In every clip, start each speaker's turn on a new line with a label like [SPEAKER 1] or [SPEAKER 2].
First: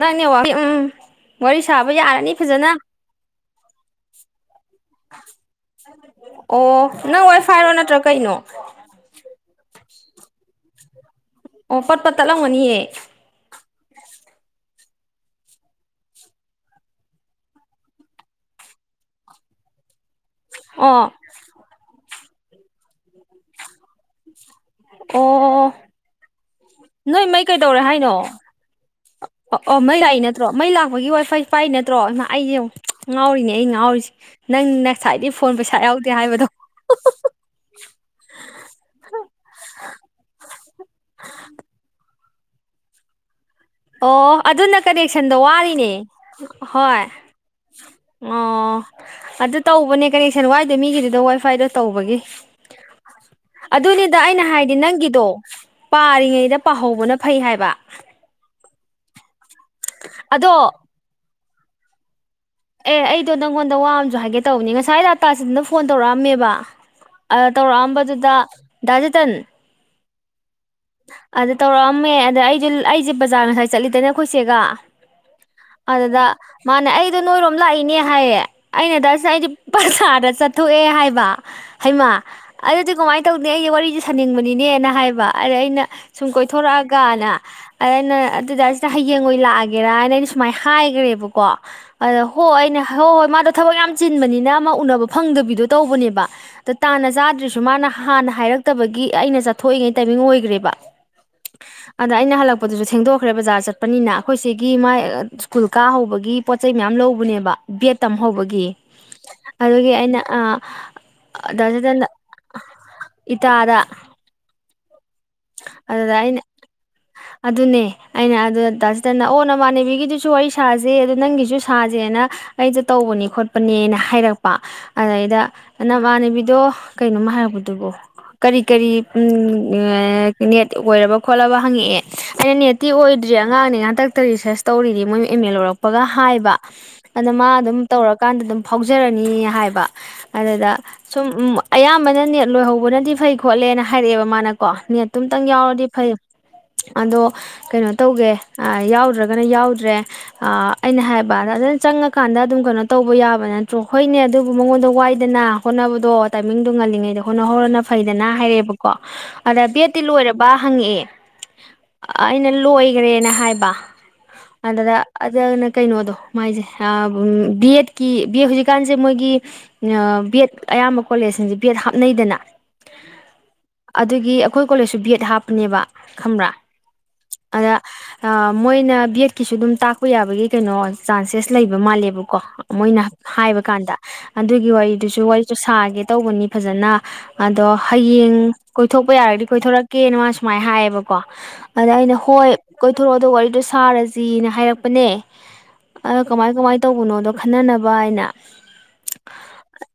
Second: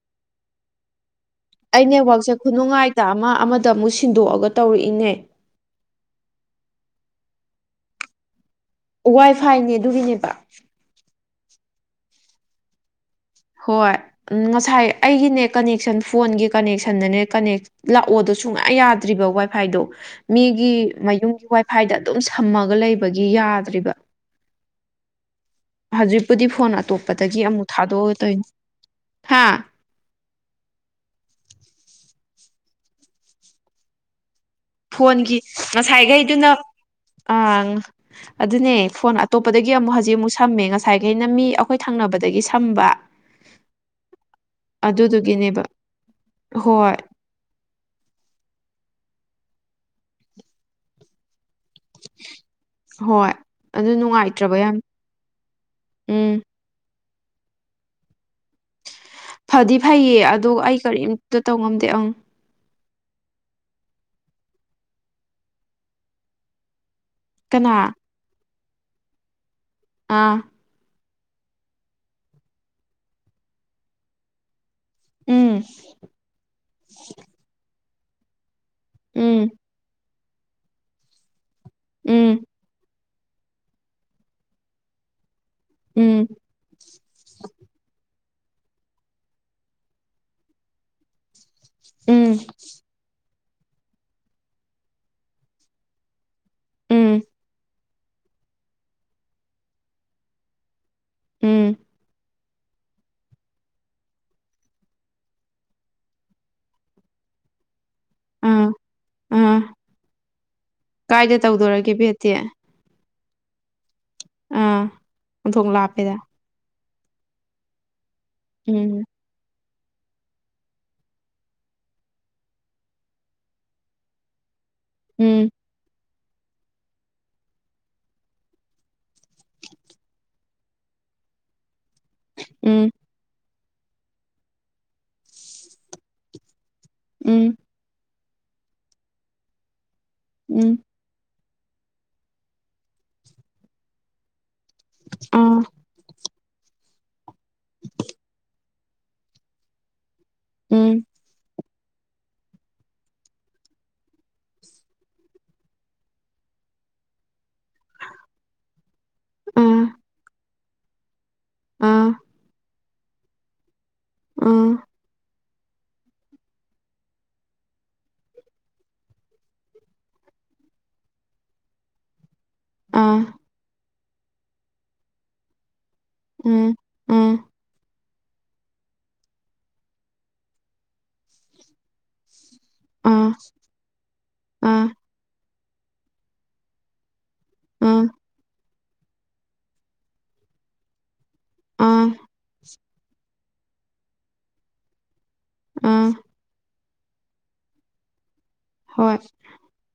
[SPEAKER 1] ꯅꯪ ꯅꯦꯋꯥꯛꯑꯦ ꯎꯝ ꯋꯥꯔꯤ
[SPEAKER 2] ꯑꯩ
[SPEAKER 1] ꯁꯥꯕ
[SPEAKER 2] ꯅꯦꯠꯋꯥꯛꯁꯦ
[SPEAKER 1] ꯌꯥꯔꯅꯤ ꯐꯖꯅ
[SPEAKER 2] ꯈꯨꯅꯨꯡꯉꯥꯏꯇ ꯑꯃ ꯑꯃꯗ ꯑꯃꯨꯛ ꯁꯤꯟꯗꯣꯛꯑꯒ ꯇꯧꯔꯛꯏꯅꯦ
[SPEAKER 1] ꯑꯣ ꯅꯪ ꯋꯥ ꯐꯥꯏꯔꯣ ꯅꯠꯇ꯭ꯔꯒ ꯀꯩꯅꯣ
[SPEAKER 2] ꯋꯥꯏ ꯐꯥꯏꯅꯦ ꯑꯗꯨꯒꯤꯅꯦꯕ
[SPEAKER 1] ꯑꯣ ꯄꯠꯄꯠ ꯇꯠꯂꯝꯒꯅꯤꯌꯦ
[SPEAKER 2] ꯍꯣꯏ ꯉꯁꯥꯏ ꯑꯩꯒꯤꯅꯦꯠ ꯀꯅꯦꯛꯁꯟ ꯐꯣꯟꯒꯤ ꯀꯅꯦꯛꯁꯟꯗꯅꯦ ꯀꯅꯦꯛ ꯂꯥꯛꯑꯣꯗꯣ ꯁꯨꯡꯉꯥ ꯌꯥꯗ꯭ꯔꯤꯕ ꯋꯥꯏ ꯐꯥꯏꯗꯣ ꯃꯤꯒꯤ
[SPEAKER 1] ꯑꯣ
[SPEAKER 2] ꯃꯌꯨꯝꯒꯤ ꯋꯥꯏꯐꯥꯏꯗ ꯑꯗꯨꯝ ꯁꯝꯃꯒ ꯂꯩꯕꯒꯤ ꯌꯥꯗ꯭ꯔꯤꯕ
[SPEAKER 1] ꯑꯣ
[SPEAKER 2] ꯍꯧꯖꯤꯛꯄꯨꯗꯤ ꯐꯣꯟ
[SPEAKER 1] ꯅꯣꯏ
[SPEAKER 2] ꯑꯇꯣꯞꯄꯗꯒꯤ
[SPEAKER 1] ꯃꯩ
[SPEAKER 2] ꯑꯃꯨꯛ
[SPEAKER 1] ꯀꯩꯗꯧꯔꯦ
[SPEAKER 2] ꯊꯥꯗꯣꯛꯑꯒ
[SPEAKER 1] ꯍꯥꯏꯅꯣ
[SPEAKER 2] ꯇꯧꯢ
[SPEAKER 1] ꯑꯣ ꯑꯣ ꯃꯩ ꯂꯥꯛꯏ ꯅꯠꯇ꯭ꯔꯣ ꯃꯩ ꯂꯥꯛꯄꯒꯤ ꯋꯥꯏ ꯐꯥꯏ ꯄꯥꯏ ꯅꯠꯇ꯭ꯔꯣ ꯍꯩꯃ ꯑꯩꯁꯦ ꯌꯦꯡꯉꯣ ꯉꯥꯎꯔꯤꯅꯦ ꯑꯩ ꯉꯥꯎꯔꯤꯁꯦ ꯅꯪ ꯉꯁꯥꯏꯗꯩ
[SPEAKER 2] ꯐꯣꯟꯒꯤ
[SPEAKER 1] ꯐꯣꯟ ꯄꯩꯁꯥ ꯌꯥꯎꯗꯦ ꯍꯥꯏꯕꯗꯣ
[SPEAKER 2] ꯑ ꯑꯗꯨꯅꯦ ꯐꯣꯟ ꯑꯇꯣꯞꯄꯗꯒꯤ ꯑꯃꯨꯛ ꯍꯧꯖꯤꯛ ꯑꯃꯨꯛ ꯁꯝꯃꯦ ꯉꯁꯥꯏꯈꯩꯅ ꯃꯤ ꯑꯩꯈꯣꯏ ꯊꯪꯅꯕꯗꯒꯤ ꯁꯝꯕ [inaudible]
[SPEAKER 1] ꯑꯣ ꯑꯗꯨꯅ ꯀꯅꯦꯛꯁꯟꯗꯣ
[SPEAKER 2] ꯑꯗꯨꯗꯨꯒꯤꯅꯦꯕ
[SPEAKER 1] ꯋꯥꯔꯤꯅꯦ ꯍꯣꯏ ꯑꯣ ꯑꯗꯨ ꯇꯧꯕꯅꯦ ꯀꯅꯦꯛꯁꯟ ꯋꯥꯏꯗ ꯃꯤꯒꯤꯗꯨꯗ ꯋꯥꯏꯐꯥꯏꯗꯣ ꯇꯧꯕꯒꯤ
[SPEAKER 2] ꯍꯣꯏ ꯑꯗꯨ
[SPEAKER 1] ꯑꯗꯨꯅꯤꯗ ꯑꯩꯅ
[SPEAKER 2] ꯅꯨꯡꯉꯥꯏꯇ꯭ꯔꯕ
[SPEAKER 1] ꯍꯥꯏꯗꯤ
[SPEAKER 2] ꯌꯥꯝ
[SPEAKER 1] ꯅꯪꯒꯤꯗꯣ
[SPEAKER 2] ꯎꯝ
[SPEAKER 1] ꯄꯥꯔꯤꯉꯩꯗ ꯄꯥꯍꯧꯕꯅ ꯐꯩ ꯍꯥꯏꯕ
[SPEAKER 2] ꯐꯗꯤ ꯐꯩꯌꯦ ꯑꯗꯣ ꯑꯩ ꯀꯔꯤꯝꯇ ꯇꯧꯉꯝꯗꯦ ꯑꯪ
[SPEAKER 1] ꯑꯦ ꯑꯩꯗꯣ ꯅꯪꯉꯣꯟꯗ ꯋꯥ ꯑꯃꯥꯁꯨ ꯍꯥꯏꯒꯦ ꯇꯧꯕꯅꯤ ꯉꯁꯥꯏ ꯑꯥꯇꯥꯁꯤꯗꯅ ꯐꯣꯟ ꯇꯧꯔꯛꯑꯝꯃꯦꯕ
[SPEAKER 2] ꯀꯅꯥ
[SPEAKER 1] ꯇꯧꯔꯛꯑꯝꯕꯗꯨꯗ ꯗꯥꯖꯤꯇꯟ
[SPEAKER 2] ꯑꯥ
[SPEAKER 1] ꯑꯗꯨꯗ ꯇꯧꯔꯛꯑꯝꯃꯦ ꯑꯗ ꯑꯩꯁꯦ ꯑꯩꯁꯦ ꯕꯖꯥꯔ ꯉꯁꯥꯏ ꯆꯠꯂꯤꯗꯅꯦ ꯑꯩꯈꯣꯏꯆꯦꯒ
[SPEAKER 2] ꯎꯝ
[SPEAKER 1] ꯑꯗꯨꯗ ꯃꯥꯅꯦ ꯑꯩ ꯁꯨꯝ ꯂꯥꯛꯏꯅꯦ ꯍꯥꯏꯌꯦ ꯑꯩꯅ ꯗꯥ ꯁꯤꯗꯟ ꯑꯩꯗꯤ
[SPEAKER 2] ꯎꯝ
[SPEAKER 1] ꯄ꯭ꯔꯁꯥꯔꯗ ꯆꯠꯊꯣꯛꯑꯦ ꯍꯥꯏꯕ ꯍꯩꯃ
[SPEAKER 2] ꯎꯝ
[SPEAKER 1] ꯑꯗꯨꯗꯤ ꯀꯃꯥꯏꯅ ꯇꯧꯅꯤ ꯑꯩꯒꯤ ꯋꯥꯔꯤꯁꯦ ꯁꯥꯅꯤꯡꯕꯅꯤꯅꯦ ꯍꯥꯏꯕ ꯑꯗ ꯑꯩꯅ
[SPEAKER 2] ꯎꯝ
[SPEAKER 1] ꯁꯨꯝ ꯀꯣꯏꯊꯣꯔꯛꯑꯒꯅ ꯑꯗ ꯑꯩꯅ ꯑꯗꯨꯗ ꯍꯌꯦꯡ ꯑꯣꯏꯅ ꯂꯥꯛꯑꯒꯦꯔ ꯍꯥꯏꯅ ꯑꯩꯅ ꯁꯨꯃꯥꯏꯅ ꯍꯥꯏꯈ꯭ꯔꯦꯕꯀꯣ ꯑꯗ
[SPEAKER 2] ꯎꯝ
[SPEAKER 1] ꯍꯣꯏ ꯑꯩꯅ ꯍꯣꯏ ꯍꯣꯏ ꯃꯥꯗꯣ ꯊꯕꯛ ꯌꯥꯝ ꯆꯤꯟꯕꯅꯤꯅ ꯑꯃ ꯎꯅꯕ ꯐꯪꯗꯕꯤꯗꯣ ꯇꯧꯕꯅꯦꯕ ꯑꯗꯣ ꯇꯥꯟꯅ
[SPEAKER 2] ꯎꯝ
[SPEAKER 1] ꯆꯥꯗ꯭ꯔꯤꯁꯨ ꯃꯥꯅ ꯍꯥꯟꯅ ꯍꯥꯏꯔꯛꯇꯕꯒꯤ ꯑꯩꯅ ꯆꯠꯊꯣꯛꯏꯉꯩ ꯇꯥꯏꯃꯤꯡ ꯑꯣꯏꯈ꯭ꯔꯦꯕ
[SPEAKER 2] ꯎꯝ
[SPEAKER 1] ꯑꯗ ꯑꯩꯅ ꯍꯜꯂꯛꯄ ꯍꯜꯂꯛꯄꯇꯨꯁꯨ ꯊꯦꯡꯗꯣꯛꯈ꯭ꯔꯦ ꯕꯖꯥꯔ ꯆꯠꯄꯅꯤꯅ ꯑꯩꯈꯣꯏ ꯁꯤꯒꯤ ꯃꯥꯥꯏ ꯁ꯭ꯀꯨꯜ ꯀꯥ ꯍꯧꯕꯒꯤ ꯄꯣꯠ ꯄꯣꯠꯆꯩ ꯃꯌꯥꯝ ꯂꯧꯕꯅꯦꯕ ꯕꯦꯠ ꯇꯝꯍꯧꯕꯒꯤ
[SPEAKER 2] ꯑꯥ ꯑꯥ
[SPEAKER 1] ꯑꯗꯨꯒꯤ ꯑꯩꯅ ꯑ
[SPEAKER 2] ꯀꯥꯏꯗ
[SPEAKER 1] ꯗꯥ
[SPEAKER 2] ꯇꯧꯗꯣꯔꯒꯦ
[SPEAKER 1] ꯁꯤꯇꯟꯅ
[SPEAKER 2] ꯕꯦꯠꯇꯤ ꯑꯥ
[SPEAKER 1] ꯏꯇꯗ
[SPEAKER 2] ꯑꯣꯟꯊꯣꯛ ꯂꯥꯞꯄꯦꯗ
[SPEAKER 1] ꯑꯗꯨꯗ ꯑꯩꯅ ꯑꯗꯨꯅꯦ ꯑꯩꯅ ꯑꯗꯨ
[SPEAKER 2] ꯎꯝ
[SPEAKER 1] ꯇꯁꯤꯗꯅ ꯑꯣ ꯅꯃꯥꯟꯅꯦꯕꯤꯒꯤꯗꯨꯁꯨ ꯋꯥꯔꯤ ꯁꯥꯁꯦ ꯑꯗꯣ ꯅꯪꯒꯤꯁꯨ ꯁꯨ ꯁꯥꯁꯦꯅ ꯑꯩꯁꯦ ꯇꯧꯕꯅꯦ ꯈꯣꯠꯄꯅꯦꯅ ꯍꯥꯏꯔꯛꯄ ꯑꯗꯨꯗꯩꯗ
[SPEAKER 2] ꯎꯝ
[SPEAKER 1] ꯏꯃꯥꯟꯅꯕꯤꯗꯣ ꯀꯩꯅꯣꯝꯃ ꯍꯥꯏꯔꯛꯄꯗꯨꯕꯣ ꯀꯔꯤ ꯀꯔꯤ ꯅꯦꯠ ꯑꯣꯏꯔꯕ ꯈꯣꯠꯂꯕ ꯍꯪꯉꯛꯑꯦ ꯑꯩꯅ
[SPEAKER 2] ꯎꯝ
[SPEAKER 1] ꯅꯦꯠꯇꯤꯕ ꯑꯣꯏꯗ꯭ꯔꯤ ꯑꯉꯥꯡꯅꯦ ꯍꯟꯇꯛꯇ ꯔꯤꯁꯔꯁ ꯇꯧꯔꯤꯗꯤ ꯃꯣꯏ ꯑꯦꯝ ꯑꯦ ꯂꯣꯏꯔꯛꯄꯒ ꯍꯥꯏꯕ ꯑꯗ ꯃꯥ
[SPEAKER 2] ꯎꯝ
[SPEAKER 1] ꯑꯗꯨꯝ ꯇꯧꯔꯀꯥꯟꯗ ꯑꯗꯨꯝ ꯐꯥꯎꯖꯔꯅꯤ ꯍꯥꯏꯕ ꯑꯗꯨꯗ
[SPEAKER 2] ꯎꯝ
[SPEAKER 1] ꯁꯨꯝ ꯑꯌꯥꯝꯕꯅ ꯅꯦꯠ ꯂꯣꯏꯍꯧꯕꯅꯗꯤ ꯐꯩ ꯈꯣꯠꯂꯦꯅ ꯍꯥꯏꯔꯛꯑꯦꯕ ꯃꯥꯅ ꯀꯣ ꯅꯦꯠꯇꯨ ꯑꯇꯪ
[SPEAKER 2] ꯑꯥ
[SPEAKER 1] ꯌꯥꯎꯔꯗꯤ ꯐꯩ ꯑꯗꯣ ꯀꯩꯅꯣ ꯇꯧꯒꯦ ꯌꯥꯎꯗ꯭ꯔꯒꯅ ꯌꯥꯎꯗ꯭ꯔꯦ
[SPEAKER 2] ꯎꯝ
[SPEAKER 1] ꯑꯩꯅ ꯍꯥꯏꯕ ꯑꯗ ꯑꯗꯨꯖꯅ ꯆꯪꯉ ꯀꯥꯟꯗ ꯑꯗꯨꯝ ꯀꯩꯅꯣ ꯇꯧꯕ ꯌꯥꯕ ꯅꯠꯇ꯭ꯔꯣ ꯍꯣꯏꯅꯦ ꯑꯗꯨꯕꯨ ꯃꯉꯣꯟꯗ ꯋꯥꯏꯗꯅ ꯍꯣꯠꯅꯕꯗꯣ ꯇꯥꯏꯃꯤꯡꯗꯨ ꯉꯜꯂꯤꯉꯩꯗ ꯍꯣꯠꯅ ꯍꯧꯔꯅ ꯐꯩꯗꯅ ꯍꯥꯏꯔꯛꯑꯦꯕꯀꯣ ꯑꯗꯥ
[SPEAKER 2] ꯑꯥ
[SPEAKER 1] ꯕꯦꯠꯇꯤ ꯂꯣꯏꯔꯕ ꯍꯪꯉꯛꯑꯦ
[SPEAKER 2] ꯑꯥ
[SPEAKER 1] ꯑꯩꯅ ꯂꯣꯏꯈ꯭ꯔꯦꯅ ꯍꯥꯏꯕ
[SPEAKER 2] ꯑꯥ
[SPEAKER 1] ꯑꯗꯨꯗ ꯀꯩꯅꯣꯗꯣ ꯃꯥꯏꯁꯦ ꯕꯤ ꯑꯦꯗꯀꯤ ꯕꯤ ꯑꯦ ꯍꯧꯖꯤꯛꯀꯥꯟꯁꯦ ꯃꯣꯏꯒꯤ ꯕꯦꯠ ꯑꯌꯥꯝꯕ ꯀꯣꯂꯦꯖꯁꯤꯡꯁꯦ ꯕꯦꯠ ꯍꯥꯞꯅꯩꯗꯅ
[SPEAKER 2] ꯑꯥ
[SPEAKER 1] ꯑꯗꯨꯒꯤ ꯑꯩꯈꯣꯏ ꯀꯣꯂꯦꯖꯁꯨ ꯕꯦꯠ ꯍꯥꯞꯄꯅꯦꯕ ꯈꯪꯕ꯭ꯔꯥ
[SPEAKER 2] ꯎꯝ ꯎꯝ
[SPEAKER 1] ꯑꯗ ꯃꯣꯏꯅ ꯕꯤ ꯑꯦꯠꯀꯤꯁꯨ ꯑꯗꯨꯝ ꯇꯥꯛꯄ ꯌꯥꯕꯒꯤ ꯀꯩꯅꯣ ꯆꯥꯟꯁꯦꯁ ꯂꯩꯕ ꯃꯥꯜꯂꯦꯕꯀꯣ ꯃꯣꯏꯅ
[SPEAKER 2] ꯑꯥ
[SPEAKER 1] ꯍꯥꯏꯕ ꯀꯥꯟꯗ ꯑꯗꯨꯒꯤ
[SPEAKER 2] ꯑꯥ
[SPEAKER 1] ꯋꯥꯔꯤꯗꯨꯁꯨ ꯋꯥꯔꯤ ꯁꯥꯒꯦ ꯇꯧꯕꯅꯤ ꯐꯖꯅ ꯑꯗꯣ
[SPEAKER 2] ꯑꯥ
[SPEAKER 1] ꯍꯌꯦꯡ ꯀꯣꯏꯊꯣꯛꯄ ꯌꯥꯔꯒꯗꯤ ꯀꯣꯏꯊꯣꯔꯛꯀꯦꯅ ꯃꯥ ꯁꯨꯃꯥꯏꯅ ꯍꯥꯏꯌꯦꯕꯀꯣ ꯑꯗ
[SPEAKER 2] ꯑꯥ
[SPEAKER 1] ꯑꯩꯅ ꯍꯣꯏ ꯀꯣꯏꯊꯣꯔꯛꯑꯣ ꯑꯗꯨꯒ ꯋꯥꯔꯤꯗꯣ ꯁꯥꯔꯁꯤꯅ ꯍꯥꯏꯔꯛꯄꯅꯦ
[SPEAKER 2] ꯑꯥ
[SPEAKER 1] ꯑꯗ ꯀꯃꯥꯏ ꯀꯃꯥꯏꯅ ꯇꯧꯕꯅꯣꯗꯣ ꯈꯟꯅꯅꯕ ꯑꯩꯅ
[SPEAKER 2] ꯍꯣꯏ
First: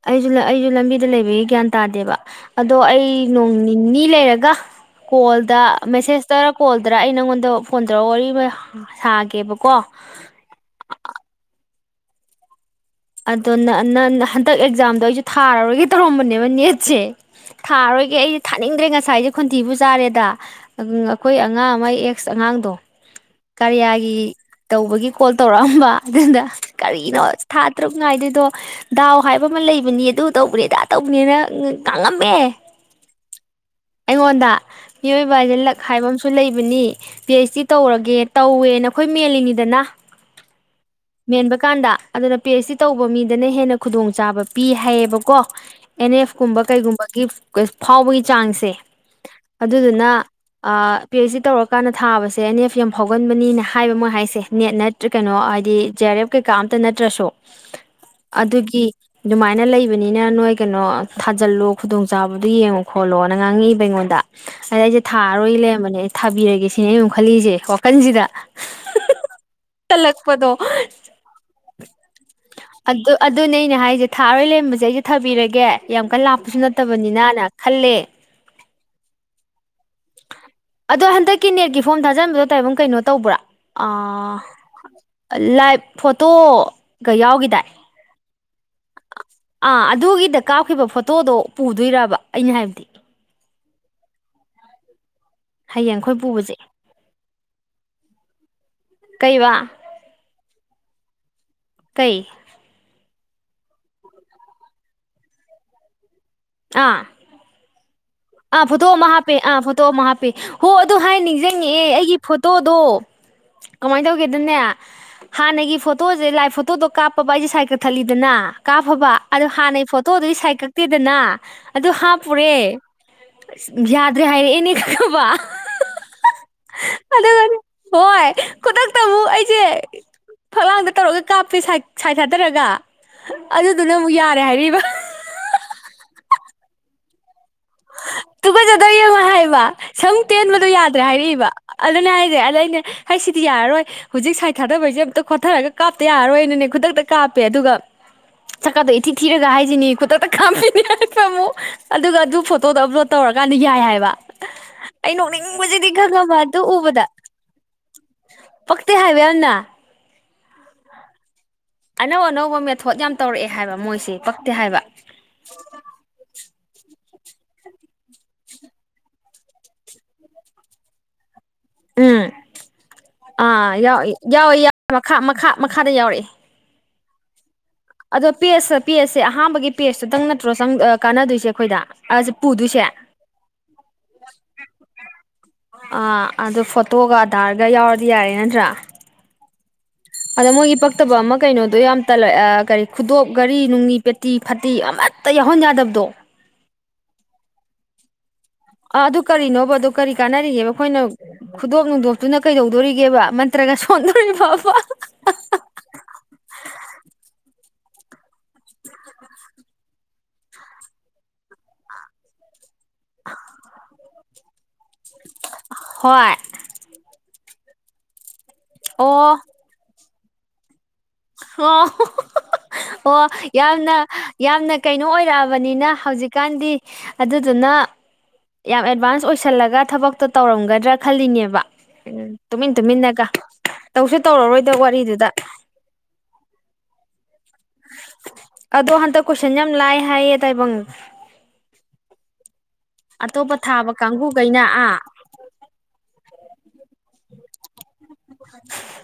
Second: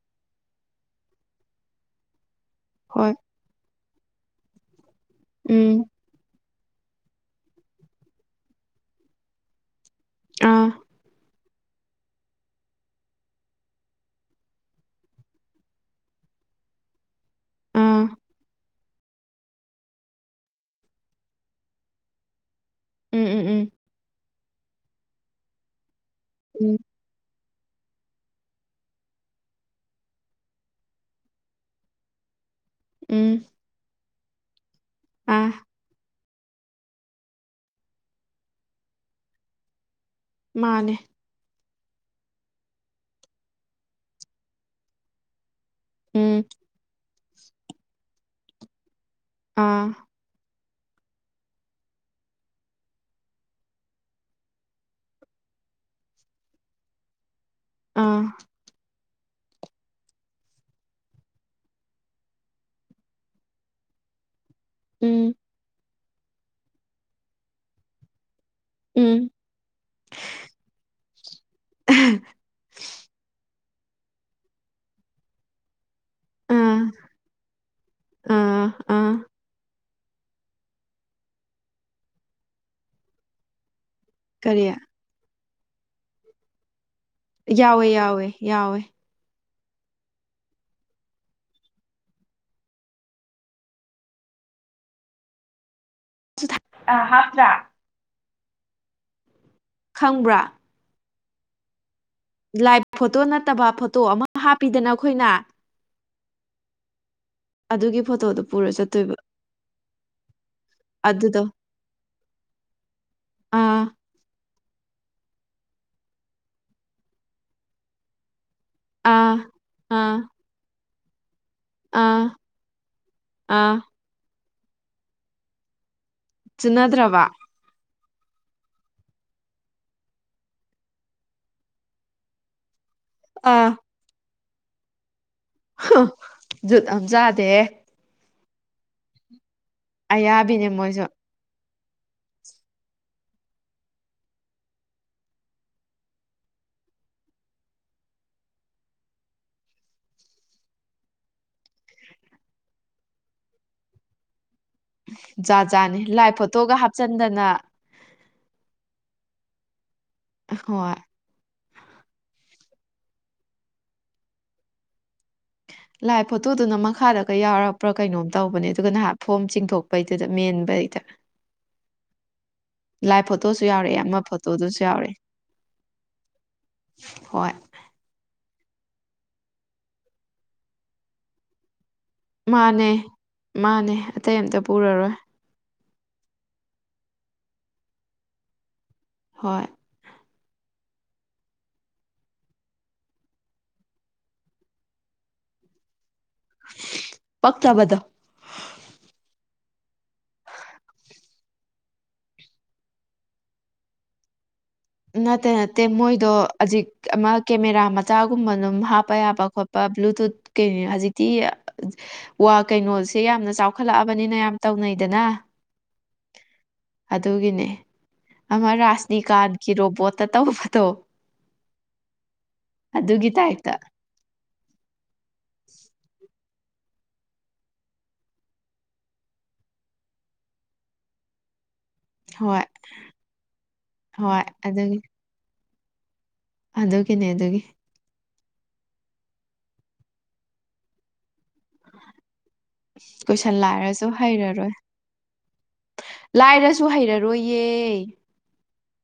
[SPEAKER 1] ꯑꯩꯁꯨ ꯑꯩꯁꯨ ꯂꯝꯕꯤꯗ ꯂꯩꯕꯒꯤ ꯒ꯭ꯌꯥꯟ ꯇꯥꯗꯦꯕ ꯑꯗꯣ ꯑꯩ
[SPEAKER 2] ꯍꯣꯏ
[SPEAKER 1] ꯅꯣꯡ ꯅꯤ ꯅꯤ ꯂꯩꯔꯒ ꯀꯣꯜꯗ
[SPEAKER 2] ꯎꯝ
[SPEAKER 1] ꯃꯦꯁꯦꯁ ꯇꯔ ꯀꯣꯜꯗꯔ ꯑꯩ ꯅꯪꯉꯣꯟꯗ ꯐꯣꯟ ꯇꯧꯔꯒ ꯋꯥꯔꯤ ꯁꯥꯒꯦꯕꯀꯣ
[SPEAKER 2] ꯑꯥ
[SPEAKER 1] ꯑꯗꯣ ꯅ ꯅ ꯍꯟꯗꯛ ꯑꯦꯛꯖꯥꯝꯗꯣ ꯑꯩꯁꯨ ꯊꯥꯔꯔꯣꯢꯒꯦ ꯇꯧꯔꯝꯕꯅꯦꯕ ꯅꯦꯠꯁꯦ
[SPEAKER 2] ꯑꯥ
[SPEAKER 1] ꯊꯥꯔꯣꯏꯒꯦ ꯑꯩꯁꯦ ꯊꯥꯅꯤꯡꯗ꯭ꯔꯦ ꯉꯁꯥꯏꯗꯤ ꯈꯣꯟꯇꯤꯕꯨ ꯆꯥꯔꯦꯗ ꯑꯩꯈꯣꯏ ꯑꯉꯥꯡ ꯑꯃ ꯑꯦꯛꯁ ꯑꯉꯥꯡꯗꯣ
[SPEAKER 2] ꯎꯝ ꯎꯝ ꯎꯝ
[SPEAKER 1] ꯀꯥꯔꯤꯌꯥꯒꯤ ꯇꯧꯕꯒꯤ ꯀꯣꯜ ꯇꯧꯔꯛꯑꯝꯕ ꯑꯗꯨꯗ
[SPEAKER 2] ꯎꯝ
[SPEAKER 1] ꯀꯔꯤꯅꯣ ꯇꯔꯨꯛ ꯅꯥꯏꯗꯣꯢꯗꯣ ꯗꯥꯎ ꯍꯥꯏꯕ ꯑꯃ ꯂꯩꯕꯅꯤ ꯑꯗꯨ ꯇꯧꯕꯅꯦ ꯑꯗꯥ ꯇꯧꯕꯅꯦꯅ ꯉꯥꯡꯉꯝꯃꯦ
[SPEAKER 2] ꯎꯝ
[SPEAKER 1] ꯑꯩꯉꯣꯟꯗ ꯃꯤꯑꯣꯏꯕ
[SPEAKER 2] ꯑꯥ
[SPEAKER 1] ꯍꯥꯏꯁꯦ ꯂꯛ ꯍꯥꯏꯕ ꯑꯃꯁꯨ ꯁ ꯂꯩꯕꯅꯤ ꯄꯤ ꯑꯩꯩꯆ ꯗꯤ ꯇꯧꯔꯒꯦ ꯇꯧꯋꯦ ꯅꯈꯣꯏ ꯃꯦꯜꯂꯤꯉꯤꯗꯅ
[SPEAKER 2] ꯃꯥꯅꯦ
[SPEAKER 1] ꯃꯦꯟꯕꯀꯥꯟꯗ ꯑꯗꯨꯅ ꯄꯤ ꯑꯩꯩꯆ ꯇꯧꯕ ꯃꯤꯗꯅ ꯍꯦꯟꯅ ꯈꯨꯗꯣꯡꯆꯥꯥꯕ ꯄꯤ ꯍꯥꯏꯌꯦꯕꯀꯣ ꯑꯦꯟ ꯑꯦꯐ
[SPEAKER 2] ꯎꯝ
[SPEAKER 1] ꯀꯨꯝꯕ ꯀꯩꯒꯨꯝꯕꯒꯤ ꯐꯥꯎꯕꯒꯤ ꯆꯥꯡꯁꯦ
[SPEAKER 2] ꯑꯥ
[SPEAKER 1] ꯑꯗꯨꯗꯨꯅ ꯄꯤ ꯑꯩꯆ ꯗꯤ ꯇꯧꯔꯀꯥꯟꯗ ꯊꯥꯕꯁꯦ ꯑꯦꯐ ꯌꯥꯝ ꯐꯥꯎꯒꯟꯕꯅꯤꯅ ꯍꯥꯏꯕ ꯃꯣꯏ ꯍꯥꯏꯁꯦ ꯅꯦꯠ ꯅꯠ ꯀꯩꯅꯣ ꯍꯥꯏꯗꯤ ꯖꯦ ꯑꯥꯔ ꯑꯦꯐ ꯀꯩꯀꯥ ꯑꯝꯇ ꯅꯠꯇ꯭ꯔꯁꯨ
[SPEAKER 2] ꯑꯥ
[SPEAKER 1] ꯑꯗꯨꯒꯤ ꯑꯗꯨꯃꯥꯏꯅ ꯂꯩꯕꯅꯤꯅ ꯅꯣꯏ ꯀꯩꯅꯣ ꯊꯥꯖꯤꯜꯂꯣ ꯈꯨꯗꯣꯡ ꯆꯥꯕꯗꯨꯣ ꯌꯦꯡꯉꯣ ꯈꯣꯠꯂꯣꯅ ꯉꯥꯡꯉꯛꯏꯕ ꯑꯩꯉꯣꯟꯗ ꯑꯗ ꯑꯩꯁꯦ
[SPEAKER 2] ꯎꯝ
[SPEAKER 1] ꯊꯥꯔꯔꯣꯏ ꯂꯩꯔꯝꯕꯅꯦ ꯑꯩ ꯊꯥꯕꯤꯔꯒꯦ ꯁꯤꯅꯦ ꯑꯩꯅꯨꯛ ꯈꯜꯂꯤꯁꯦ ꯋꯥꯈꯜꯁꯤꯗ
[SPEAKER 2] ꯎꯝ
[SPEAKER 1] ꯇꯜꯂꯛꯄꯗꯣ
[SPEAKER 2] [unintelligible]
[SPEAKER 1] ꯑꯗꯨ ꯑꯗꯨꯅꯦ ꯑꯩꯅ ꯍꯥꯏꯁꯦ ꯊꯥꯔꯣꯏ ꯂꯩꯔꯝꯕꯁꯦ ꯑꯩꯁꯦ ꯊꯥꯕꯤꯔꯒꯦ ꯌꯥꯝ ꯀꯟꯅ ꯂꯥꯞꯄꯁꯨ
[SPEAKER 2] ꯑꯥ
[SPEAKER 1] ꯅꯠꯇꯕꯅꯤꯅꯅ ꯈꯜꯂꯦ
[SPEAKER 2] ꯑꯥ [inaudible]
[SPEAKER 1] ꯑꯗꯣ ꯍꯟꯗꯛꯀꯤ ꯅꯦꯠꯀꯤ ꯐꯣꯝ ꯊꯥꯖꯟꯕꯗꯣ ꯇꯥꯏꯕꯪ ꯀꯩꯅꯣ ꯇꯧꯕ꯭ꯔꯥ
[SPEAKER 2] ꯀꯔꯤ
[SPEAKER 1] ꯂꯥꯏꯚ ꯐꯣꯇꯣꯒ ꯌꯥꯎꯈꯤꯗꯥꯏ
[SPEAKER 2] ꯌꯥꯎꯋꯦ ꯌꯥꯎꯋꯦ ꯌꯥꯎꯋꯦ
[SPEAKER 1] ꯑꯥ ꯑꯗꯨꯒꯤꯗ ꯀꯥꯞꯈꯤꯕ ꯐꯣꯇꯣꯗꯣ ꯄꯨꯗꯣꯏꯕ ꯑꯩꯅ ꯍꯥꯏꯕꯗꯤ ꯍꯌꯦꯡ ꯈꯣꯏ
[SPEAKER 2] ꯨ ꯍꯥꯞꯄ꯭ꯔꯥ
[SPEAKER 1] ꯀꯩꯕ
[SPEAKER 2] ꯈꯪꯕ꯭ꯔꯥ
[SPEAKER 1] ꯀꯩ
[SPEAKER 2] ꯂꯥꯏꯚ ꯐꯣꯇꯣ ꯅꯠꯇꯕ ꯐꯣꯇꯣ ꯑꯃ ꯍꯥꯞꯄꯤꯗꯅ ꯑꯩꯈꯣꯏꯅ
[SPEAKER 1] ꯑꯥ
[SPEAKER 2] ꯑꯗꯨꯒꯤ ꯐꯣꯇꯣꯗꯣ
[SPEAKER 1] ꯑꯥ
[SPEAKER 2] ꯄꯨꯔ
[SPEAKER 1] ꯐꯣꯇꯣ ꯑꯃ
[SPEAKER 2] ꯆꯠꯇꯣꯏꯕ
[SPEAKER 1] ꯍꯥꯞꯄꯦ ꯑꯥ ꯐꯣꯇꯣ ꯑꯃ ꯍꯥꯞꯄꯦ ꯍꯣ ꯑꯗꯨ ꯍꯥꯏ
[SPEAKER 2] ꯑꯗꯨꯗꯣ
[SPEAKER 1] ꯅꯤꯡꯖꯪ ꯉꯛꯑꯦ ꯑꯩꯒꯤ ꯐꯣꯇꯣꯗꯣ
[SPEAKER 2] ꯑꯥ
[SPEAKER 1] ꯀꯃꯥꯏ ꯇꯧꯒꯦꯗꯅꯦ ꯍꯥꯟꯅꯒꯤ ꯐꯣꯇꯣꯁꯦ ꯂꯥꯏꯚ ꯐꯣꯇꯣꯗꯣ ꯀꯥꯞꯄꯕ ꯑꯩꯁꯦ ꯁꯥꯏ ꯀꯠꯊꯠꯂꯤꯗꯅ ꯀꯥꯞꯐꯕ
[SPEAKER 2] ꯑꯥ
[SPEAKER 1] ꯑꯗꯨ ꯍꯥꯟꯅꯩ
[SPEAKER 2] ꯑꯥ
[SPEAKER 1] ꯐꯣꯇꯣꯗꯨꯗꯤ ꯁꯥꯏ ꯀꯛꯇꯦꯗꯅ ꯑꯗꯨ
[SPEAKER 2] ꯑꯥ
[SPEAKER 1] ꯍꯥꯞꯄꯨꯔꯦ
[SPEAKER 2] ꯑꯥ
[SPEAKER 1] ꯌꯥꯗ꯭ꯔꯦ ꯍꯥꯏꯔꯑꯦꯅꯦ ꯈꯉꯕꯥ
[SPEAKER 2] ꯆꯨꯅꯗ꯭ꯔꯕ
[SPEAKER 1] ꯑꯗꯨꯒꯅꯦ ꯍꯣꯏ ꯈꯨꯗꯛꯇ ꯑꯃꯨꯛ ꯑꯩꯁꯦ ꯐꯛꯂꯥꯡꯗ ꯇꯧꯔꯒ ꯀꯥꯞꯇꯦ ꯁꯥꯏꯠ ꯁꯥꯏ ꯊꯥꯗꯔꯒ
[SPEAKER 2] ꯑꯥ
[SPEAKER 1] ꯑꯗꯨꯗꯨꯅ ꯑꯃꯨꯛ ꯌꯥꯔꯦ ꯍꯥꯏꯔꯛꯏꯕ
[SPEAKER 2] ꯍꯨꯡ ꯖꯨꯠ ꯑꯝ ꯆꯥꯗꯦꯌꯦ
[SPEAKER 1] ꯇꯨꯀꯖꯗ꯭ꯔꯥ ꯌꯦꯉꯣ ꯍꯥꯏꯕ ꯁꯝ
[SPEAKER 2] ꯑꯌꯥꯕꯤꯅꯦ
[SPEAKER 1] ꯇꯦꯟꯕꯗꯣ ꯌꯥꯗ꯭ꯔꯦ
[SPEAKER 2] ꯃꯣꯏꯁꯨ
[SPEAKER 1] ꯍꯥꯏꯔꯛꯏꯕ ꯑꯗꯨꯅꯦ ꯍꯥꯏꯁꯦ ꯑꯗ ꯑꯩꯅꯦ ꯑꯩ ꯁꯤꯗꯤ ꯌꯥꯔꯔꯣꯏ ꯍꯧꯖꯤꯛ ꯁꯥꯏ ꯊꯥꯗꯕꯩꯁꯦ ꯑꯝꯇ ꯈꯣꯠꯊꯔꯒ ꯀꯥꯞꯇ ꯌꯥꯔꯔꯣꯏꯅꯅꯦ ꯈꯨꯗꯛꯇ ꯀꯥꯞꯄꯦ ꯑꯗꯨꯒ ꯁꯛꯀꯥꯗꯣ ꯏꯊꯤ ꯊꯤꯔꯒ ꯍꯥꯏꯁꯤꯅꯤ ꯈꯨꯗꯛꯇ ꯀꯥꯞꯄꯤꯅꯤ ꯍꯥꯏꯕ ꯑꯃꯨꯛ ꯑꯗꯨꯒ ꯑꯗꯨ ꯐꯣꯇꯣꯗꯣ ꯑꯞꯂꯣꯠ ꯇꯧꯔꯀꯥꯟꯗ ꯌꯥꯏ ꯍꯥꯏꯕ ꯑꯩ
[SPEAKER 2] ꯖꯥꯠ
[SPEAKER 1] ꯅꯣꯛꯅꯤꯡꯕꯁꯤꯗꯤ
[SPEAKER 2] ꯖꯥꯠꯅꯤ ꯂꯥꯏ
[SPEAKER 1] ꯈꯪꯉꯕ ꯑꯗꯨ
[SPEAKER 2] ꯐꯣꯇꯣꯒ
[SPEAKER 1] ꯎꯕꯗ
[SPEAKER 2] ꯍꯥꯞꯆꯟꯗꯅ
[SPEAKER 1] ꯄꯛꯇꯦ ꯍꯥꯏꯕ ꯌꯥꯝꯅ
[SPEAKER 2] ꯑꯍꯣꯏ
[SPEAKER 1] ꯑꯅꯧ ꯑꯅꯧꯕ ꯃꯦꯊꯣꯠ ꯌꯥꯝ ꯇꯧꯔꯛꯑꯦ ꯍꯥꯏꯕ ꯃꯣꯏꯁꯦ ꯄꯛꯇꯦ ꯍꯥꯏꯕ
[SPEAKER 2] ꯂꯥꯏꯞ ꯐꯣꯇꯣꯗꯨꯅ ꯃꯈꯥꯗꯒ ꯌꯥꯎꯔꯛꯄ꯭ꯔꯥ ꯀꯩꯅꯣꯝ ꯇꯧꯕꯅꯦ ꯑꯗꯨꯒ ꯅꯍꯥꯟ ꯐꯣꯝ ꯆꯤꯡꯊꯣꯛꯄꯩꯗꯨꯗ ꯃꯦꯟꯕꯩꯗ [unintelligible]
[SPEAKER 1] ꯎꯝ
[SPEAKER 2] ꯂꯥꯏ ꯐꯣꯇꯣꯁꯨ
[SPEAKER 1] ꯑꯥ ꯌꯥꯎ
[SPEAKER 2] ꯌꯥꯎꯔꯛꯑꯦ ꯑꯃ
[SPEAKER 1] ꯌꯥꯎꯏ ꯌꯥꯎ
[SPEAKER 2] ꯐꯣꯇꯣꯗꯨꯁꯨ
[SPEAKER 1] ꯃꯈꯥ
[SPEAKER 2] ꯌꯥꯎꯔꯛꯑꯦ
[SPEAKER 1] ꯃꯈꯥ ꯃꯈꯥꯗ ꯌꯥꯎꯔꯏ
[SPEAKER 2] ꯍꯣꯏ
[SPEAKER 1] ꯑꯗꯣ ꯄꯦꯖ ꯄꯦꯖꯁꯦ ꯑꯍꯥꯟꯕꯒꯤ ꯄꯦꯖꯇꯨꯇꯪ ꯅꯠꯇ꯭ꯔꯣ ꯆꯪ ꯑ ꯀꯥꯟꯅꯗꯣꯏꯁꯦ ꯑꯩꯈꯣꯏꯗ ꯄꯨꯗꯣꯏꯁꯦ
[SPEAKER 2] ꯃꯥꯅꯦ ꯃꯥꯅꯦ ꯑꯇꯩ ꯑꯝꯇ ꯄꯨꯔꯔꯣꯏ
[SPEAKER 1] ꯑꯥ ꯑꯗꯨ ꯐꯣꯇꯣꯒ ꯑꯙꯥꯔꯒ ꯌꯥꯎꯔꯗꯤ ꯌꯥꯔꯦ ꯅꯠꯇ꯭ꯔꯥ
[SPEAKER 2] ꯍꯣꯏ
[SPEAKER 1] ꯑꯗ ꯃꯣꯏꯒꯤ ꯄꯛꯇꯕ ꯑꯃ ꯀꯩꯅꯣꯗꯣ ꯌꯥꯝ ꯇꯂ ꯑꯥ ꯀꯔꯤ ꯈꯨꯗꯣꯞ ꯘꯔꯤ ꯅꯨꯡꯅꯤ ꯄꯦꯠ ꯇꯤ ꯐꯠꯇꯤ ꯑꯃꯠꯇ ꯌꯥꯎꯍꯟ ꯌꯥꯗꯕꯗꯣ
[SPEAKER 2] ꯄꯛꯇꯕꯗꯣ
[SPEAKER 1] ꯑ ꯑꯗꯨ ꯀꯔꯤꯅꯣꯕ ꯑꯗꯨ ꯀꯔꯤ ꯀꯥꯟꯅꯔꯤꯒꯦꯕ ꯑꯩꯈꯣꯏꯅ ꯈꯨꯗꯣꯛ ꯅꯨꯡꯗꯣꯛꯇꯨꯅ ꯀꯩꯗꯧꯗꯣꯔꯤꯒꯦꯕ ꯃꯟꯇ꯭ꯔꯒ ꯁꯣꯟꯗꯣꯏꯕꯕ
[SPEAKER 2] ꯅꯠꯇꯦ ꯅꯠꯇꯦ ꯃꯣꯏꯗꯣ ꯍꯧꯖꯤꯛ ꯑꯃ ꯀꯦꯃꯦꯔꯥ ꯃꯆꯥꯒꯨꯝꯕ ꯑꯗꯨꯝ ꯍꯥꯞꯄ ꯌꯥꯕ ꯈꯣꯠꯄ ꯕ꯭ꯂꯨꯇꯨꯠ ꯀꯩꯅꯤ ꯍꯧꯖꯤꯛꯇꯤ ꯋꯥ ꯀꯩꯅꯣꯁꯦ ꯌꯥꯝꯅ ꯆꯥꯎꯈꯠꯂꯛꯑꯕꯅꯤꯅ ꯌꯥꯝ ꯇꯧꯅꯩꯗꯅ
[SPEAKER 1] ꯍꯣꯏ
[SPEAKER 2] ꯑꯗꯨꯒꯤꯅꯦ ꯑꯃ
[SPEAKER 1] ꯑꯣ
[SPEAKER 2] ꯔꯥꯖꯅꯤꯀꯥꯟꯒꯤ ꯔꯣꯕꯣꯠꯇ ꯇꯧꯕꯗꯣ
[SPEAKER 1] ꯑꯣ ꯑꯣ
[SPEAKER 2] ꯑꯗꯨꯒꯤ ꯇꯥꯏꯞꯇ
[SPEAKER 1] ꯌꯥꯝꯅ ꯌꯥꯝꯅ ꯀꯩꯅꯣ ꯑꯣꯏꯔꯛꯑꯕꯅꯤꯅ ꯍꯧꯖꯤꯛꯀꯥꯟꯗꯤ ꯑꯗꯨꯗꯨꯅ ꯌꯥꯝ ꯑꯦꯗꯚꯥꯟꯁ ꯑꯣꯏꯁꯜꯂꯒ ꯊꯕꯛꯇꯣ ꯇꯧꯔꯝꯒꯗ꯭ꯔꯥ ꯈꯜꯂꯤꯅꯦꯕ ꯎꯝ
[SPEAKER 2] ꯍꯣꯏ
[SPEAKER 1] ꯇꯨꯃꯤꯟ ꯇꯨꯃꯤꯟꯅꯒ ꯇꯧꯁꯨ
[SPEAKER 2] ꯍꯣꯏ
[SPEAKER 1] ꯇꯧꯔꯔꯣꯏꯗꯧ
[SPEAKER 2] ꯑꯗꯨꯒꯤ
[SPEAKER 1] ꯋꯥꯔꯤꯗꯨꯗ
[SPEAKER 2] ꯑꯗꯨꯒꯤꯅꯦ ꯑꯗꯨꯒꯤ
[SPEAKER 1] ꯑꯗꯣ ꯍꯟꯇꯛ ꯀꯣꯏꯁꯟ ꯌꯥꯝ ꯂꯥꯏ ꯍꯥꯏꯌꯦ ꯇꯥꯏꯕꯪ ꯑꯇꯣꯞꯄ
[SPEAKER 2] ꯀꯣꯏꯁꯟ
[SPEAKER 1] ꯊꯥꯕ
[SPEAKER 2] ꯂꯥꯏꯔꯁꯨ
[SPEAKER 1] ꯀꯥꯡꯕꯨꯈꯩꯅ
[SPEAKER 2] ꯍꯩꯔꯔꯣꯏ
[SPEAKER 1] ꯑꯥ
[SPEAKER 2] ꯂꯥꯏꯔꯁꯨ ꯍꯩꯔꯔꯣꯏꯌꯦ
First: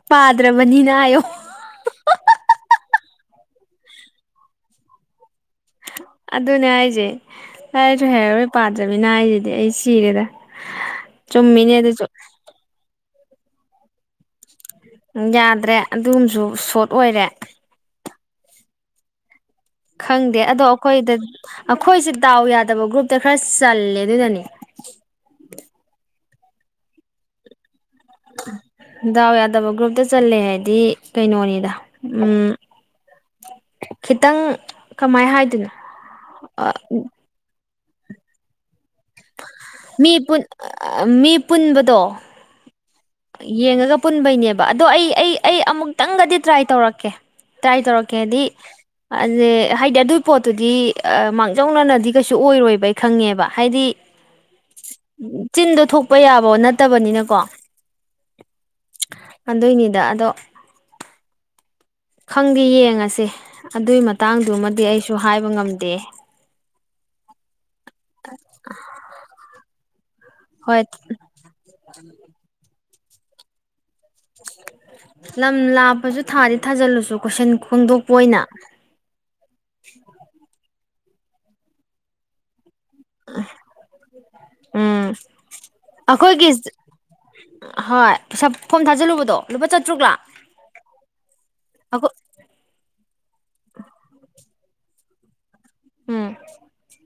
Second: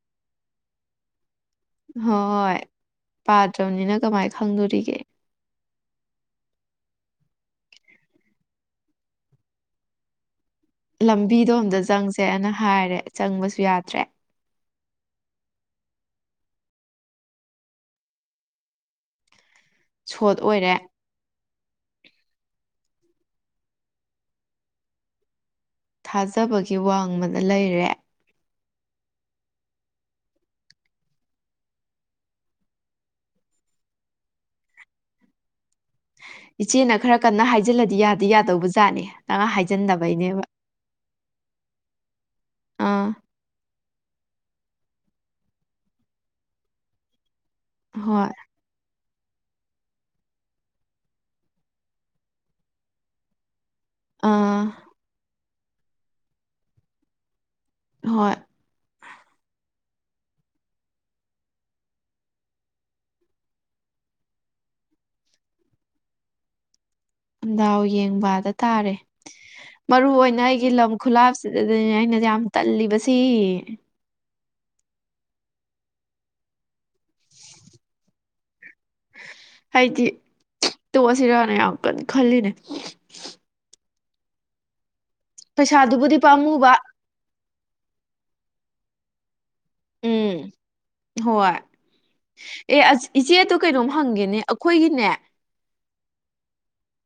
[SPEAKER 1] ꯄꯥꯗ꯭ꯔꯕꯅꯤꯅ ꯍꯥꯏꯌꯣ
[SPEAKER 2] ꯍꯣꯏ ꯄꯥꯗ꯭ꯔꯕꯅꯤꯅ ꯀꯃꯥꯏꯅ ꯈꯪꯗꯧꯔꯤꯒꯦ
[SPEAKER 1] ꯑꯗꯨꯅꯦ ꯍꯥꯢꯁꯦ ꯑꯩꯁꯨ ꯍꯩꯔꯔꯣꯏ ꯄꯥꯗ꯭ꯔꯃꯤꯅ ꯑꯩꯁꯤꯗꯤ ꯑꯩ ꯁꯤꯔꯦꯗ
[SPEAKER 2] ꯂꯝꯕꯤꯗꯣ
[SPEAKER 1] ꯆꯨꯝꯃꯤꯅꯦ
[SPEAKER 2] ꯑꯝꯇ
[SPEAKER 1] ꯑꯗꯨꯁꯨ
[SPEAKER 2] ꯆꯪꯁꯦꯅ ꯍꯥꯏꯔꯦ ꯆꯪꯕꯁꯨ ꯌꯥꯗ꯭ꯔꯦ
[SPEAKER 1] ꯌꯥꯗ꯭ꯔꯦ ꯑꯗꯨꯝꯁꯨ ꯁꯣꯔꯠ ꯑꯣꯏꯔꯦ
[SPEAKER 2] ꯁꯣꯠ
[SPEAKER 1] ꯈꯪꯗꯦ ꯑꯗꯣ
[SPEAKER 2] ꯑꯣꯏꯔꯦ
[SPEAKER 1] ꯑꯩꯈꯣꯏꯗ ꯑꯩꯈꯣꯏꯁꯦ ꯗꯥꯎ ꯌꯥꯗꯕ ꯒ꯭ꯔꯨꯞꯇ ꯈꯔ ꯆꯜꯂꯦ ꯑꯗꯨꯗꯅꯅꯦ
[SPEAKER 2] ꯊꯥꯖꯕꯒꯤ ꯋꯥꯡꯃꯗ ꯂꯩꯔꯦ
[SPEAKER 1] ꯗꯥꯎ ꯌꯥꯗꯕ ꯒ꯭ꯔꯨꯞꯇ ꯆꯜꯂꯦ ꯍꯥꯏꯗꯤ ꯀꯩꯅꯣꯅꯤꯗ ꯎꯝ
[SPEAKER 2] [inaudible]
[SPEAKER 1] ꯈꯤꯇꯪ ꯀꯃꯥꯏ ꯍꯥꯏꯗꯣꯏꯅꯣ
[SPEAKER 2] ꯏꯆꯦꯅ ꯈꯔ ꯀꯟꯅ ꯍꯥꯏꯖꯤꯜꯂꯗꯤ ꯌꯥꯗꯤ ꯌꯥꯗꯧꯕ ꯖꯥꯠꯅꯦ ꯅ
[SPEAKER 1] ꯃꯤ ꯄꯨꯟ
[SPEAKER 2] ꯍꯥꯏꯖꯤꯟꯗꯕꯩꯅꯦꯕ
[SPEAKER 1] ꯃꯤ ꯄꯨꯟꯕꯗꯣ
[SPEAKER 2] ꯑꯥ
[SPEAKER 1] ꯌꯦꯡꯉꯒ ꯄꯨꯟꯕꯩꯅꯦꯕ ꯑꯗꯣ ꯑꯩ ꯑꯩ ꯑꯩ ꯑꯃꯨꯛꯇꯪꯒꯗꯤ ꯇ꯭ꯔꯥꯏ ꯇꯧꯔꯛꯀꯦ ꯇ꯭ꯔꯥꯢ
[SPEAKER 2] ꯍꯣꯏ
[SPEAKER 1] ꯇꯧꯔꯛꯀꯦꯗꯤ ꯑ ꯍꯥꯏꯗꯤ ꯑꯗꯨꯒꯤ ꯄꯣꯠꯇꯨꯗꯤ ꯃꯥꯡꯖꯧꯅꯅꯗꯤ ꯀꯩꯁꯨ ꯑꯣꯏꯔꯣꯏꯕ ꯑꯩ ꯈꯪꯉꯦꯕ ꯍꯥꯏꯗꯤ
[SPEAKER 2] ꯑꯥ
[SPEAKER 1] ꯆꯤꯟꯗꯣ ꯊꯣꯛꯄ ꯌꯥꯕ ꯅꯠꯇꯕꯅꯤꯅꯀꯣ
[SPEAKER 2] ꯍꯣꯏ
[SPEAKER 1] ꯀꯗꯣꯏꯅꯤꯗ ꯑꯗꯣ ꯈꯪꯗꯦ ꯌꯦꯡꯉꯁꯦ ꯑꯗꯨꯏ ꯃꯇꯥꯡꯗꯨꯃꯗꯤ ꯑꯩꯁꯨ ꯍꯥꯏꯕ ꯉꯝꯗꯦ
[SPEAKER 2] ꯗꯥꯎ ꯌꯦꯡꯕ ꯍꯥꯢꯗꯨ ꯇꯥꯔꯦ ꯃꯔꯨ ꯑꯣꯏꯅ ꯑꯩꯒꯤ
[SPEAKER 1] ꯍꯣꯏ
[SPEAKER 2] ꯂꯝ ꯈꯨꯂꯥꯞ ꯑꯗꯨꯅꯦ ꯑꯩꯅꯗꯤ ꯌꯥꯝ ꯇꯜꯂꯤꯕꯁꯤ
[SPEAKER 1] ꯎꯝ [unintelligible] ꯂꯝ ꯂꯥꯞꯄꯁꯨ ꯊꯥꯗꯤ ꯊꯥꯖꯤꯜꯂꯨꯆꯣ ꯀꯣꯏꯁꯟ ꯈꯣꯡꯗꯣꯛꯄ ꯑꯣꯏꯅ
[SPEAKER 2] ꯑꯩꯗꯤ ꯇꯣꯛꯑꯁꯤꯔꯅ ꯌꯥꯝ ꯀꯟꯅ ꯈꯜꯂꯤꯅꯦ
[SPEAKER 1] ꯎꯝ
[SPEAKER 2] ꯄꯩꯁꯥꯗꯨꯕꯨꯗꯤ
[SPEAKER 1] ꯑꯩꯈꯣꯏꯒꯤ
[SPEAKER 2] ꯄꯥꯝꯃꯨꯕ
[SPEAKER 1] ꯍꯣꯏ ꯄꯩꯁꯥ ꯐꯣꯝ ꯊꯥꯖꯤꯜꯂꯨꯕꯗꯣ ꯂꯨꯄꯥ ꯆ
[SPEAKER 2] ꯎꯝ ꯍꯣꯏ
[SPEAKER 1] ꯑꯩꯈꯣꯏ
[SPEAKER 2] ꯑꯦ ꯑꯁ ꯏꯆꯦ ꯑꯗꯨ ꯀꯩꯅꯣꯝ ꯍꯪꯒꯦꯅꯦ ꯑꯩꯈꯣꯏꯒꯤꯅꯦ
[SPEAKER 1] ꯎꯝ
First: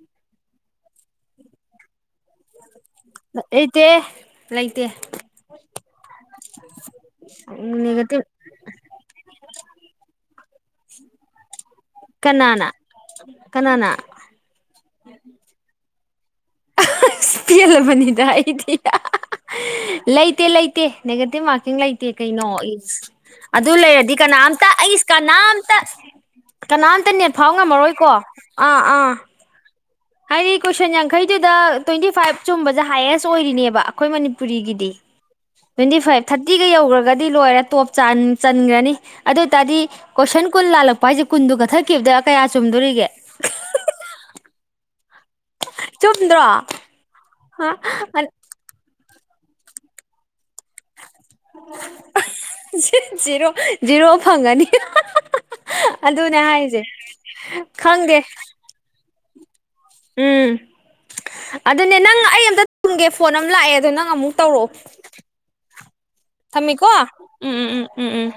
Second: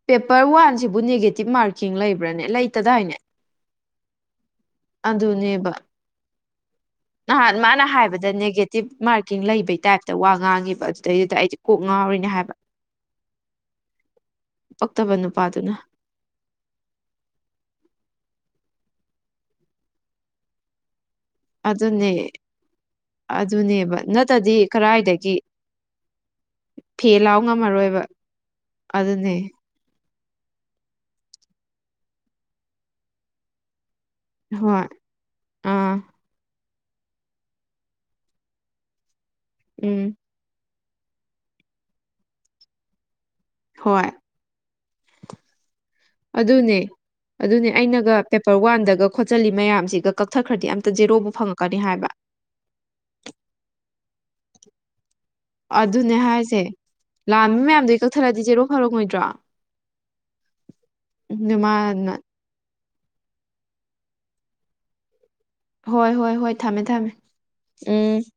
[SPEAKER 2] ꯄꯦꯄꯔ ꯋꯥꯟꯁꯤꯕꯨ ꯅꯦꯒꯦꯇꯤꯞ ꯃꯥꯔꯀꯤꯡ ꯂꯩꯕ꯭ꯔꯥꯅꯦ ꯂꯩꯇꯗꯥꯏꯅꯦ
[SPEAKER 1] ꯂꯩꯇꯦ ꯂꯩꯇꯦ
[SPEAKER 2] ꯑꯗꯨꯅꯦꯕ
[SPEAKER 1] [inaudible]
[SPEAKER 2] ꯅꯍꯥꯟ ꯃꯥꯅ
[SPEAKER 1] ꯅꯦꯒꯦꯇꯤꯞ
[SPEAKER 2] ꯍꯥꯏꯕꯗ ꯅꯦꯒꯦꯇꯤꯞ ꯃꯥꯔꯀꯤꯡ ꯂꯩꯕꯩ ꯇꯥꯏꯞꯇ ꯋꯥ ꯉꯥꯡꯉꯦꯕ ꯑꯗꯩꯗꯨꯗ ꯑꯩꯗꯤ ꯀꯣꯛ ꯉꯥꯎꯔꯤꯅꯦ ꯍꯥꯏꯕ
[SPEAKER 1] ꯀꯅꯥꯅ ꯀꯅꯥꯅ
[SPEAKER 2] ꯄꯛꯇꯕ ꯅꯨꯄꯥꯗꯨꯅ
[SPEAKER 1] ꯑꯁ ꯄꯦꯜꯂꯕꯅꯤꯗ ꯑꯩꯗꯤ ꯂꯩꯇꯦ ꯂꯩꯇꯦ ꯅꯦꯒꯦꯇꯤꯞ ꯃꯥꯔꯀꯤꯡ ꯂꯩꯇꯦ
[SPEAKER 2] ꯑꯗꯨꯅꯦ
[SPEAKER 1] ꯀꯩꯅꯣ ꯏꯁ ꯑꯗꯨ
[SPEAKER 2] ꯑꯗꯨꯅꯦꯕ
[SPEAKER 1] ꯂꯩꯔꯗꯤ
[SPEAKER 2] ꯅꯠꯇꯗꯤ
[SPEAKER 1] ꯀꯅꯥꯝꯇ ꯑꯩꯁ
[SPEAKER 2] ꯀꯗꯥꯏꯗꯒꯤ
[SPEAKER 1] ꯀꯅꯥꯝꯇ ꯀꯅꯥꯝꯇ
[SPEAKER 2] ꯐꯦ
[SPEAKER 1] ꯅꯦꯠ
[SPEAKER 2] ꯂꯥꯎ
[SPEAKER 1] ꯐꯥꯎ
[SPEAKER 2] ꯉꯝꯃꯔꯣꯏꯕ
[SPEAKER 1] ꯉꯝꯃꯔꯣꯏꯀꯣ ꯑꯥ ꯑꯥ
[SPEAKER 2] ꯑꯗꯨꯅꯦ
[SPEAKER 1] ꯍꯥꯏꯗꯤ ꯀꯣꯏꯁꯟ ꯌꯥꯡꯈꯩꯗꯨꯗ ꯇ꯭ꯋꯦꯟꯇꯤ ꯐꯥꯏꯚ ꯆꯨꯝꯕꯁꯦ ꯍꯥꯏꯌꯦꯁ ꯑꯣꯏꯔꯤꯅꯦꯕ ꯑꯩꯈꯣꯏ ꯃꯅꯤ
[SPEAKER 2] ꯍꯣꯏ
[SPEAKER 1] ꯃꯅꯤꯄꯨꯔꯤꯒꯤꯗꯤ ꯇ꯭ꯋꯦꯟꯇꯤ
[SPEAKER 2] ꯑꯥ
[SPEAKER 1] ꯐꯥꯏꯚ ꯊꯥꯔꯇꯤꯒ ꯌꯧꯈ꯭ꯔꯒꯗꯤ ꯂꯣꯏꯔꯦ ꯇꯣꯞ ꯆꯟꯈ꯭ꯔꯅꯤ ꯑꯗꯨ ꯑꯣꯏ ꯇꯥꯔꯗꯤ
[SPEAKER 2] ꯎꯝ
[SPEAKER 1] ꯀꯣꯏꯁꯟ ꯀꯨꯟ ꯂꯥꯜꯂꯛꯄ ꯍꯥꯏꯁꯦ ꯀꯨꯟꯗꯨ ꯀꯠꯊꯛꯈꯤꯕꯗ ꯀꯌꯥ ꯆꯨꯝꯗꯣꯔꯤꯒꯦ
[SPEAKER 2] ꯍꯣꯏ
[SPEAKER 1] ꯆꯨꯝꯗ꯭ꯔꯣ
[SPEAKER 2] ꯑꯗꯨꯅꯦ ꯑꯗꯨꯅꯦ ꯑꯩꯅꯒ ꯔ ꯋꯥꯟꯗꯒ ꯈꯣꯠꯆꯜꯂꯤ ꯃꯌꯥꯝꯁꯤꯒ ꯀꯛꯊꯠꯈ꯭ꯔꯗꯤ ꯑꯝꯇ ꯖꯦꯔꯣꯕꯨ ꯐꯪꯉꯛꯀꯅꯤ ꯍꯥꯏꯕ
[SPEAKER 1] ꯖꯤ ꯖꯤꯔꯣ ꯖꯤꯔꯣ ꯐꯪꯉꯅꯤ
[SPEAKER 2] ꯑꯗꯨꯅꯦ ꯍꯥꯏꯁꯦ ꯂꯥꯟꯕ ꯃꯌꯥꯝꯗꯨꯏ
[SPEAKER 1] ꯈꯪꯗꯦ
[SPEAKER 2] ꯀꯛꯊꯠꯂꯗꯤ ꯖꯦꯔꯣ ꯐꯪꯉꯣꯏꯗ꯭ꯔꯣ
[SPEAKER 1] ꯎꯝ ꯑꯗꯨꯅꯦ
[SPEAKER 2] ꯃꯥꯅ
[SPEAKER 1] ꯅꯪ ꯑꯩ ꯑꯝꯇ [inaudible] ꯒꯦ ꯐꯣꯟ ꯑꯃ ꯂꯥꯛꯑꯦ ꯑꯗꯣ ꯅꯪ ꯑꯃꯨꯛ ꯇꯧꯔꯛꯑꯣ
[SPEAKER 2] ꯍꯣꯏ ꯍꯣꯏ ꯍꯣꯏ ꯊꯝꯃꯦ
[SPEAKER 1] ꯊꯝꯃꯦꯀꯣ
[SPEAKER 2] ꯊꯝꯃꯦ
[SPEAKER 1] ꯎꯝ ꯎꯝ ꯎꯝ ꯎꯝ ꯎꯝ